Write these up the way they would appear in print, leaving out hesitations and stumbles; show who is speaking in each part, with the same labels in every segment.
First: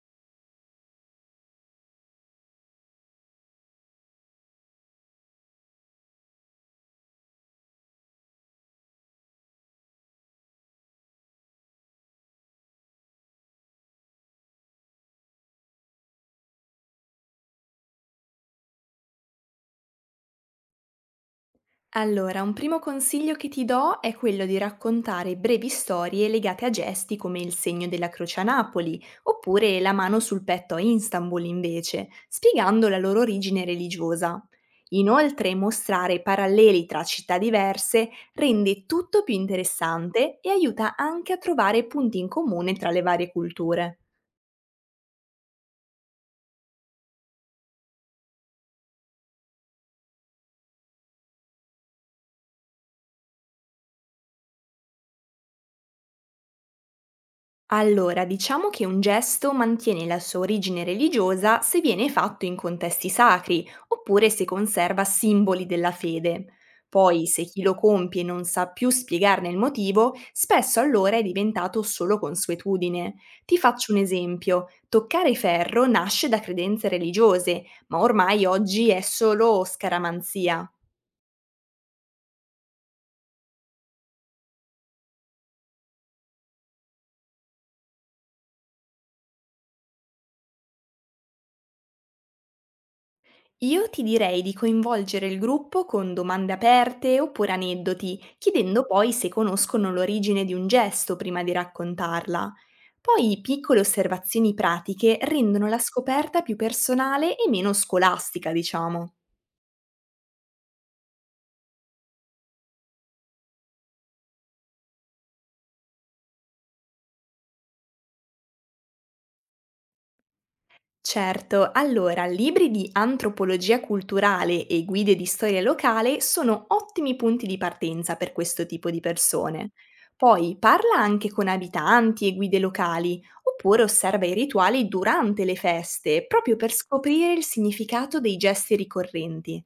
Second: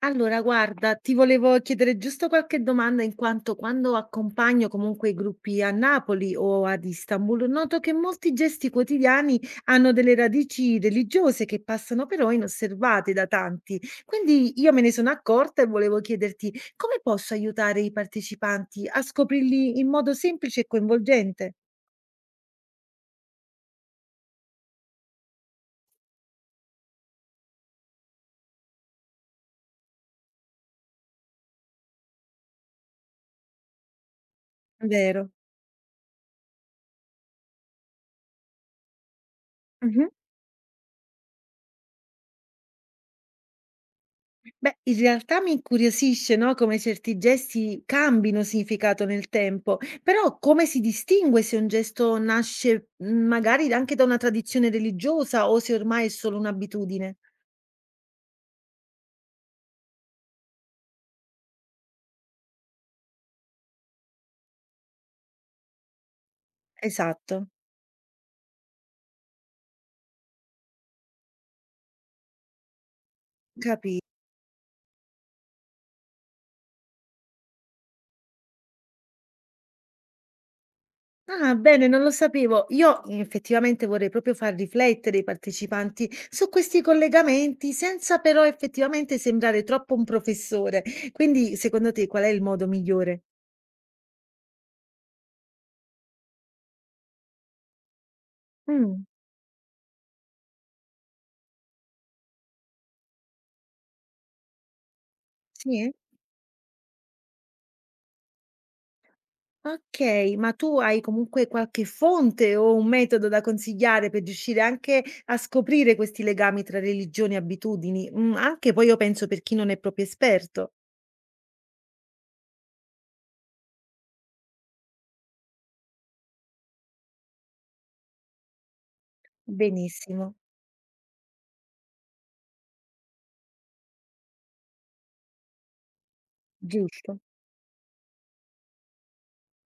Speaker 1: Allora, guarda, ti volevo chiedere giusto qualche domanda, in quanto quando accompagno comunque i gruppi a Napoli o ad Istanbul, noto che molti gesti quotidiani hanno delle radici religiose che passano però inosservate da tanti. Quindi io me ne sono accorta e volevo chiederti come posso aiutare i partecipanti a scoprirli in modo semplice e coinvolgente?
Speaker 2: Allora, un primo consiglio che ti do è quello di raccontare brevi storie legate a gesti come il segno della croce a Napoli, oppure la mano sul petto a Istanbul invece, spiegando la loro origine religiosa.
Speaker 1: Vero.
Speaker 2: Inoltre, mostrare paralleli tra città diverse rende tutto più interessante e aiuta anche a trovare punti in comune tra le varie culture.
Speaker 1: Beh, in realtà mi incuriosisce, no, come certi gesti cambino significato nel tempo, però come si distingue se un gesto nasce magari anche da una tradizione religiosa o se ormai è solo un'abitudine?
Speaker 2: Allora, diciamo che un gesto mantiene la sua origine religiosa se viene fatto in contesti sacri, oppure se conserva simboli della fede. Poi,
Speaker 1: Esatto,
Speaker 2: se chi lo compie non sa più spiegarne il motivo, spesso allora è diventato solo consuetudine. Ti faccio un
Speaker 1: capito.
Speaker 2: esempio. Toccare ferro nasce da credenze religiose, ma ormai oggi è solo scaramanzia.
Speaker 1: Ah, bene, non lo sapevo. Io effettivamente vorrei proprio far riflettere i partecipanti su questi collegamenti senza però effettivamente sembrare troppo un professore. Quindi, secondo te, qual è il modo migliore?
Speaker 2: Io ti direi di coinvolgere il gruppo con domande aperte oppure aneddoti, chiedendo
Speaker 1: Mm,
Speaker 2: poi se conoscono l'origine di un gesto prima di raccontarla. Poi piccole osservazioni pratiche rendono la
Speaker 1: sì?
Speaker 2: scoperta più personale e meno scolastica, diciamo.
Speaker 1: Okay, ma tu hai comunque qualche fonte o un metodo da consigliare per riuscire anche a scoprire questi legami tra religioni e abitudini? Mhmm, anche poi io penso per chi non è proprio esperto.
Speaker 2: Certo, allora, libri di antropologia culturale e guide di storia locale sono ottimi punti di partenza per questo tipo di persone.
Speaker 1: Benissimo,
Speaker 2: Poi parla anche con abitanti e guide locali, oppure osserva i rituali durante le feste, proprio per
Speaker 1: giusto.
Speaker 2: scoprire il significato dei gesti ricorrenti.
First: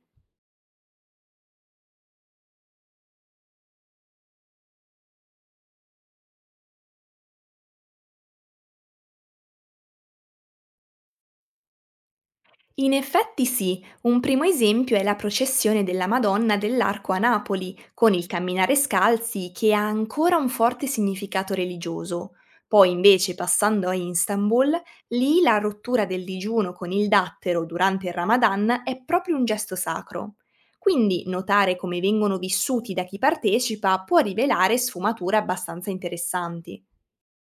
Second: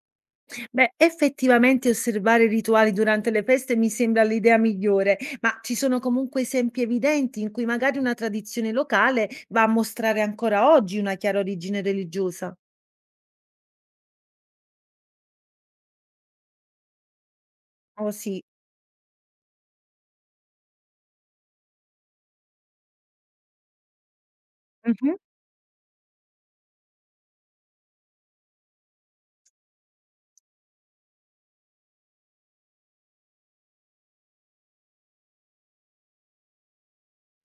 Speaker 1: Beh, effettivamente osservare i rituali durante le feste mi sembra l'idea migliore, ma ci sono comunque esempi evidenti in cui magari una tradizione locale va a mostrare ancora oggi una chiara origine religiosa?
Speaker 2: In effetti sì, un primo esempio è la processione della Madonna dell'Arco a Napoli,
Speaker 1: Oh
Speaker 2: con il
Speaker 1: sì.
Speaker 2: camminare scalzi che ha ancora un forte significato religioso. Poi invece, passando a Istanbul,
Speaker 1: Mh-mh.
Speaker 2: lì la rottura del digiuno con il dattero durante il Ramadan è proprio un gesto sacro. Quindi notare come vengono vissuti da chi partecipa può rivelare sfumature abbastanza interessanti.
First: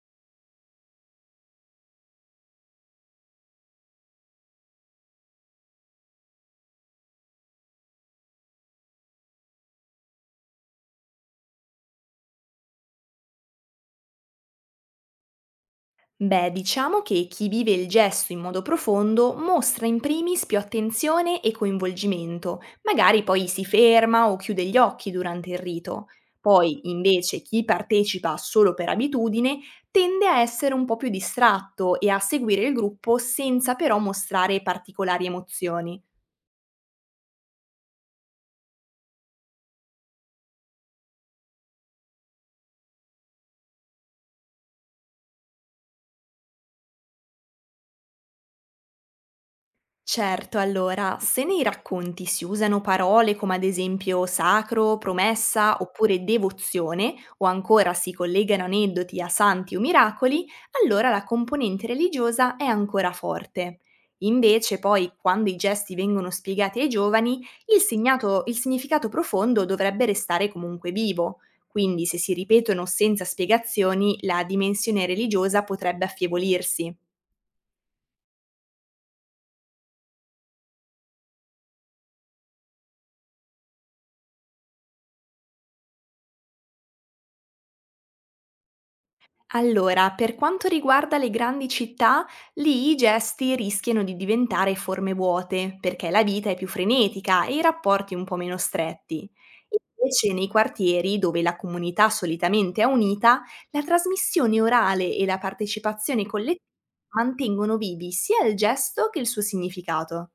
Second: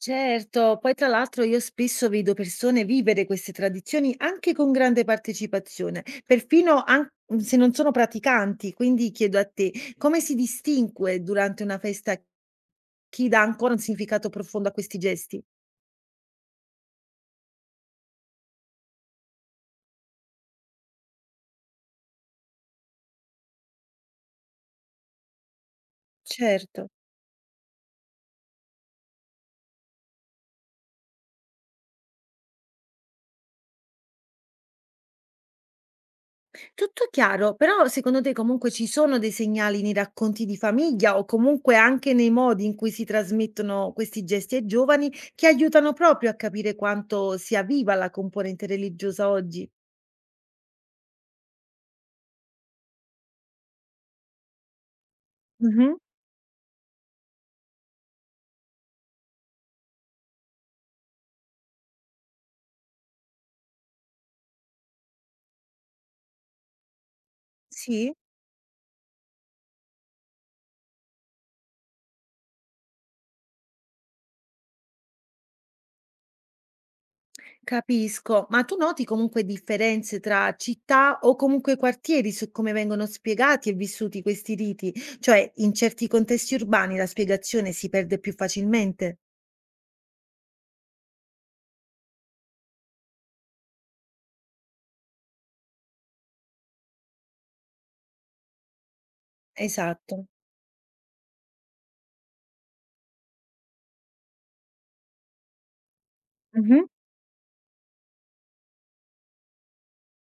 Speaker 1: Certo, poi tra l'altro io spesso vedo persone vivere queste tradizioni anche con grande partecipazione, perfino se non sono praticanti, quindi chiedo a te, come si distingue durante una festa chi dà ancora un significato profondo a questi gesti?
Speaker 2: Beh, diciamo che chi vive il gesto in modo profondo mostra in primis più attenzione e coinvolgimento, magari poi si ferma o chiude gli occhi durante il rito.
Speaker 1: Certo,
Speaker 2: Poi, invece, chi partecipa solo per abitudine tende a essere un po' più distratto e a seguire il gruppo senza però mostrare particolari emozioni.
Speaker 1: tutto chiaro, però secondo te comunque ci sono dei segnali nei racconti di famiglia o comunque anche nei modi in cui si trasmettono questi gesti ai giovani che aiutano proprio a capire quanto sia viva la componente religiosa oggi?
Speaker 2: Certo, allora, se nei racconti si usano parole come ad esempio sacro, promessa
Speaker 1: Mh-mh.
Speaker 2: oppure devozione, o ancora si collegano aneddoti a santi o miracoli, allora la componente religiosa è ancora forte. Invece, poi, quando i gesti vengono spiegati ai giovani,
Speaker 1: Sì,
Speaker 2: il significato profondo dovrebbe restare comunque vivo. Quindi, se si ripetono senza spiegazioni, la dimensione religiosa potrebbe affievolirsi.
Speaker 1: capisco. Ma tu noti comunque differenze tra città o comunque quartieri su come vengono spiegati e vissuti questi riti? Cioè, in certi contesti urbani la spiegazione si perde più facilmente.
Speaker 2: Allora, per quanto riguarda le grandi città, lì i gesti rischiano di diventare forme vuote, perché la vita è più frenetica e i rapporti un po' meno stretti.
Speaker 1: Esatto.
Speaker 2: Invece, nei quartieri, dove la comunità solitamente è unita, la trasmissione orale e la partecipazione collettiva
Speaker 1: Mh-mh.
Speaker 2: mantengono vivi sia il gesto che il suo significato.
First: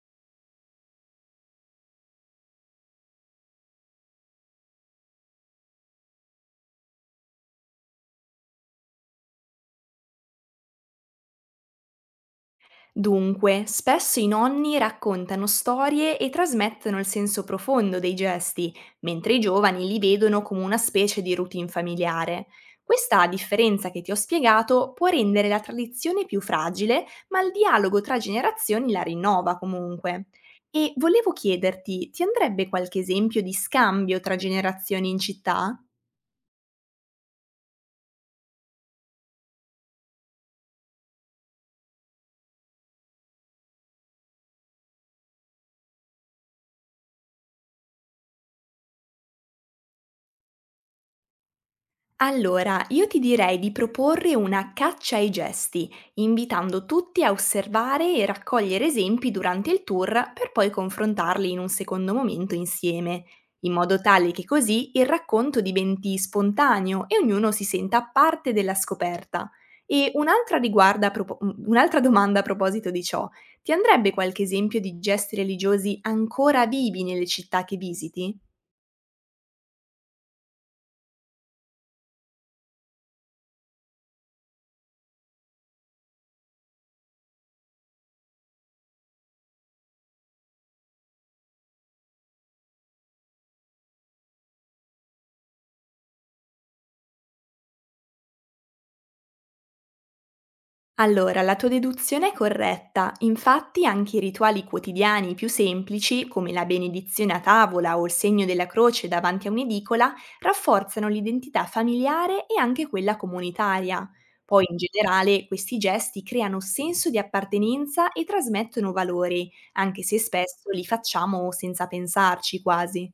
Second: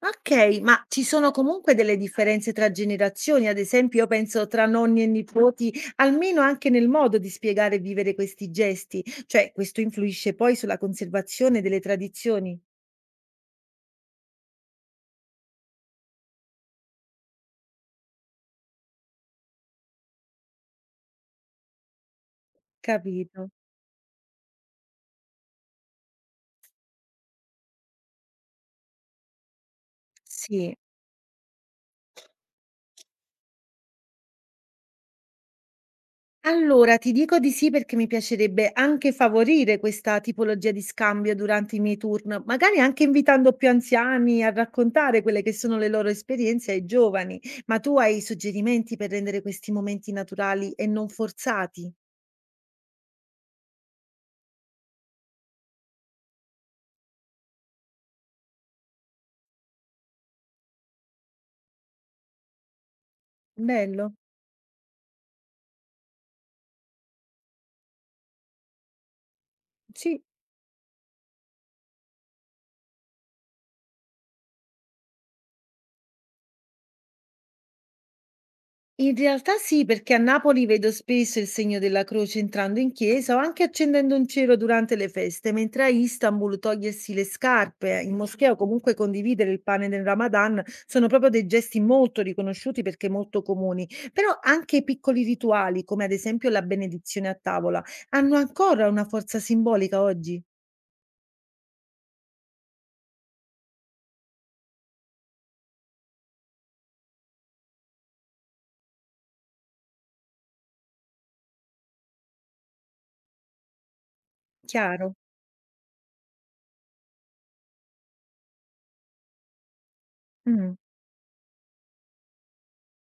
Speaker 1: Okay, ma ci sono comunque delle differenze tra generazioni? Ad esempio, io penso tra nonni e nipoti, almeno anche nel modo di spiegare e vivere questi gesti. Cioè, questo influisce poi sulla conservazione delle tradizioni.
Speaker 2: Dunque, spesso i nonni raccontano storie e trasmettono il senso profondo dei gesti, mentre i giovani li vedono come una specie di routine familiare. Questa
Speaker 1: Capito.
Speaker 2: differenza che ti ho spiegato può rendere la tradizione più fragile, ma il dialogo tra generazioni la rinnova comunque.
Speaker 1: Sì.
Speaker 2: E volevo chiederti, ti andrebbe qualche esempio di scambio tra generazioni in città?
Speaker 1: Allora, ti dico di sì perché mi piacerebbe anche favorire questa tipologia di scambio durante i miei turn, magari anche invitando più anziani a raccontare quelle che sono le loro esperienze ai giovani. Ma tu hai suggerimenti per rendere questi momenti naturali e non forzati?
Speaker 2: Allora, io ti direi di proporre una caccia ai gesti, invitando tutti a osservare e raccogliere esempi durante il tour per poi confrontarli in un secondo momento insieme, in modo
Speaker 1: Bello.
Speaker 2: tale che così il racconto diventi spontaneo e ognuno si senta parte della scoperta. E
Speaker 1: Sì,
Speaker 2: un'altra, riguarda a propo- mm, un'altra domanda a proposito di ciò, ti andrebbe qualche esempio di gesti religiosi ancora vivi nelle città che visiti?
Speaker 1: in realtà sì, perché a Napoli vedo spesso il segno della croce entrando in chiesa o anche accendendo un cero durante le feste, mentre a Istanbul togliersi le scarpe in moschea o comunque condividere il pane del Ramadan sono proprio dei gesti molto riconosciuti perché molto comuni. Però anche i piccoli rituali, come ad esempio la benedizione a tavola, hanno ancora una forza simbolica oggi,
Speaker 2: Allora, la tua deduzione è corretta. Infatti, anche i rituali quotidiani più semplici, come la benedizione a tavola o il segno della croce davanti a un'edicola, rafforzano l'identità familiare e anche quella comunitaria. Poi, in
Speaker 1: chiaro?
Speaker 2: generale, questi gesti creano senso di appartenenza e trasmettono valori, anche se spesso
Speaker 1: Mm.
Speaker 2: li facciamo senza pensarci quasi.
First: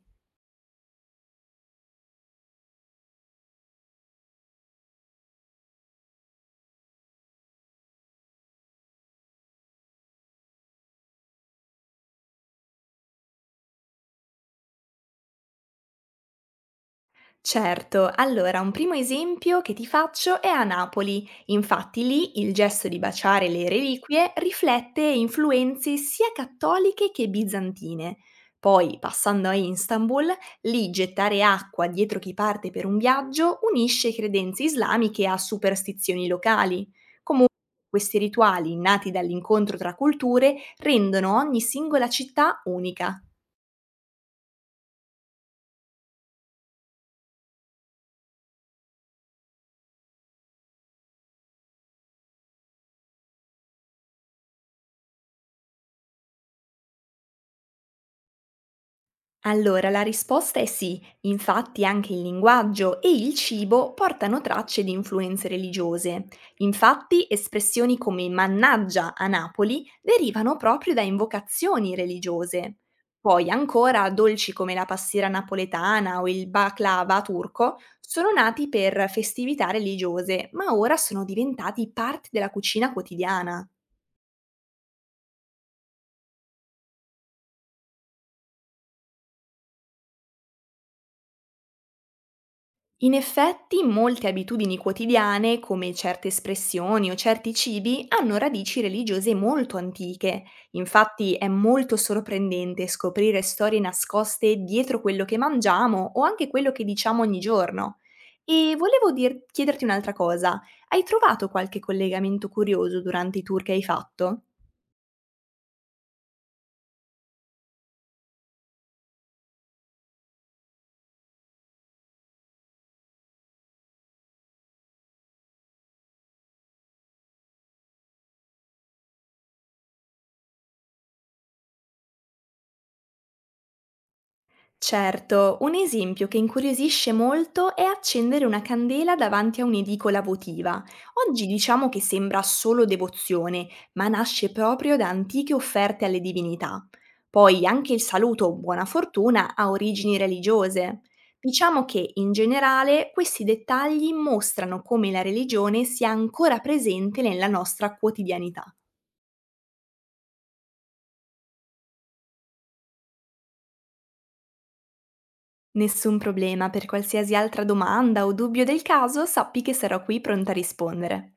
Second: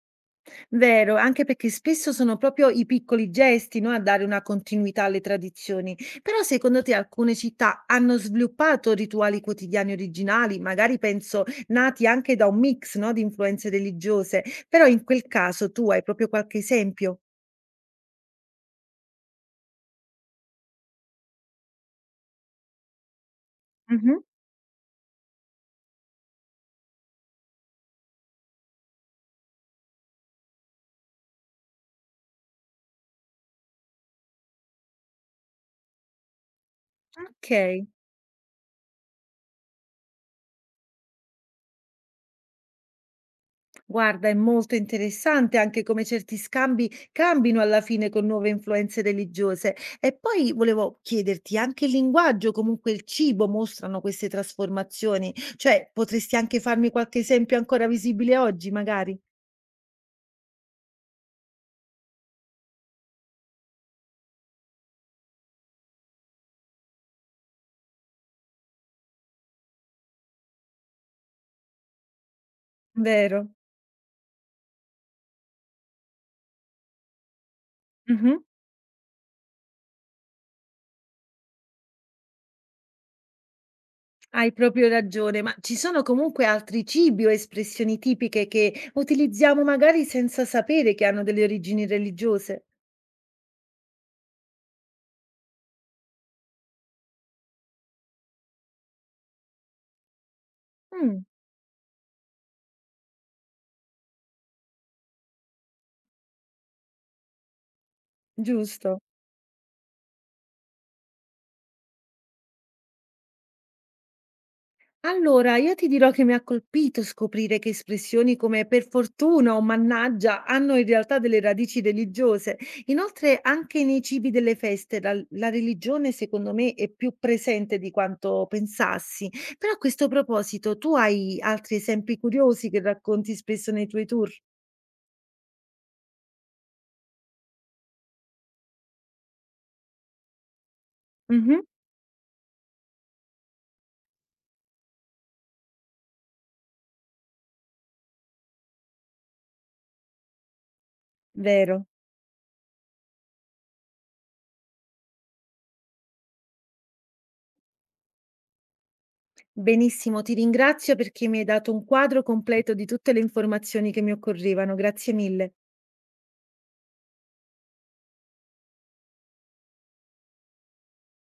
Speaker 1: Vero, anche perché spesso sono proprio i piccoli gesti, no, a dare una continuità alle tradizioni. Però secondo te alcune città hanno sviluppato rituali quotidiani originali, magari penso nati anche da un mix, no, di influenze religiose, però in quel caso tu hai proprio qualche esempio?
Speaker 2: Certo, allora un primo esempio che ti faccio è a Napoli. Infatti lì il gesto di baciare le
Speaker 1: Mhm,
Speaker 2: reliquie riflette influenze sia cattoliche che bizantine. Poi, passando a Istanbul, lì gettare acqua dietro chi parte per un viaggio unisce credenze islamiche a superstizioni locali.
Speaker 1: ok.
Speaker 2: Comunque, questi rituali, nati dall'incontro tra culture, rendono ogni singola città unica.
Speaker 1: Guarda, è molto interessante anche come certi scambi cambino alla fine con nuove influenze religiose. E poi volevo chiederti, anche il linguaggio, comunque il cibo mostrano queste trasformazioni? Cioè, potresti anche farmi qualche esempio ancora visibile oggi, magari?
Speaker 2: Allora, la risposta è sì, infatti anche il linguaggio e il cibo portano tracce di influenze religiose. Infatti espressioni come mannaggia a Napoli derivano proprio da invocazioni religiose.
Speaker 1: Vero?
Speaker 2: Poi ancora dolci come la pastiera napoletana o il baklava turco sono
Speaker 1: Mhm,
Speaker 2: nati per festività religiose, ma ora sono diventati parte della cucina quotidiana.
Speaker 1: hai proprio ragione, ma ci sono comunque altri cibi o espressioni tipiche che utilizziamo magari senza sapere che hanno delle origini religiose?
Speaker 2: In effetti, molte abitudini quotidiane, come certe espressioni o certi cibi, hanno radici religiose molto antiche.
Speaker 1: Mm,
Speaker 2: Infatti è molto sorprendente scoprire storie nascoste dietro quello che mangiamo o anche quello che diciamo ogni giorno. E
Speaker 1: giusto.
Speaker 2: chiederti un'altra cosa, hai trovato qualche collegamento curioso durante i tour che hai fatto?
Speaker 1: Allora, io ti dirò che mi ha colpito scoprire che espressioni come per fortuna o mannaggia hanno in realtà delle radici religiose. Inoltre, anche nei cibi delle feste, la religione secondo me è più presente di quanto pensassi. Però a questo proposito, tu hai altri esempi curiosi che racconti spesso nei tuoi tour?
Speaker 2: Certo, un esempio che incuriosisce molto è accendere una candela davanti a un'edicola votiva. Oggi
Speaker 1: Mhm,
Speaker 2: diciamo che sembra solo devozione, ma nasce proprio da antiche offerte alle divinità. Poi anche il saluto buona fortuna ha origini religiose. Diciamo
Speaker 1: vero.
Speaker 2: che in generale questi dettagli mostrano come la religione sia ancora presente nella nostra quotidianità.
Speaker 1: Benissimo, ti ringrazio perché mi hai dato un quadro completo di tutte le informazioni che mi occorrevano. Grazie mille.
Speaker 2: Nessun problema, per qualsiasi altra domanda o dubbio del caso sappi che sarò qui pronta a rispondere.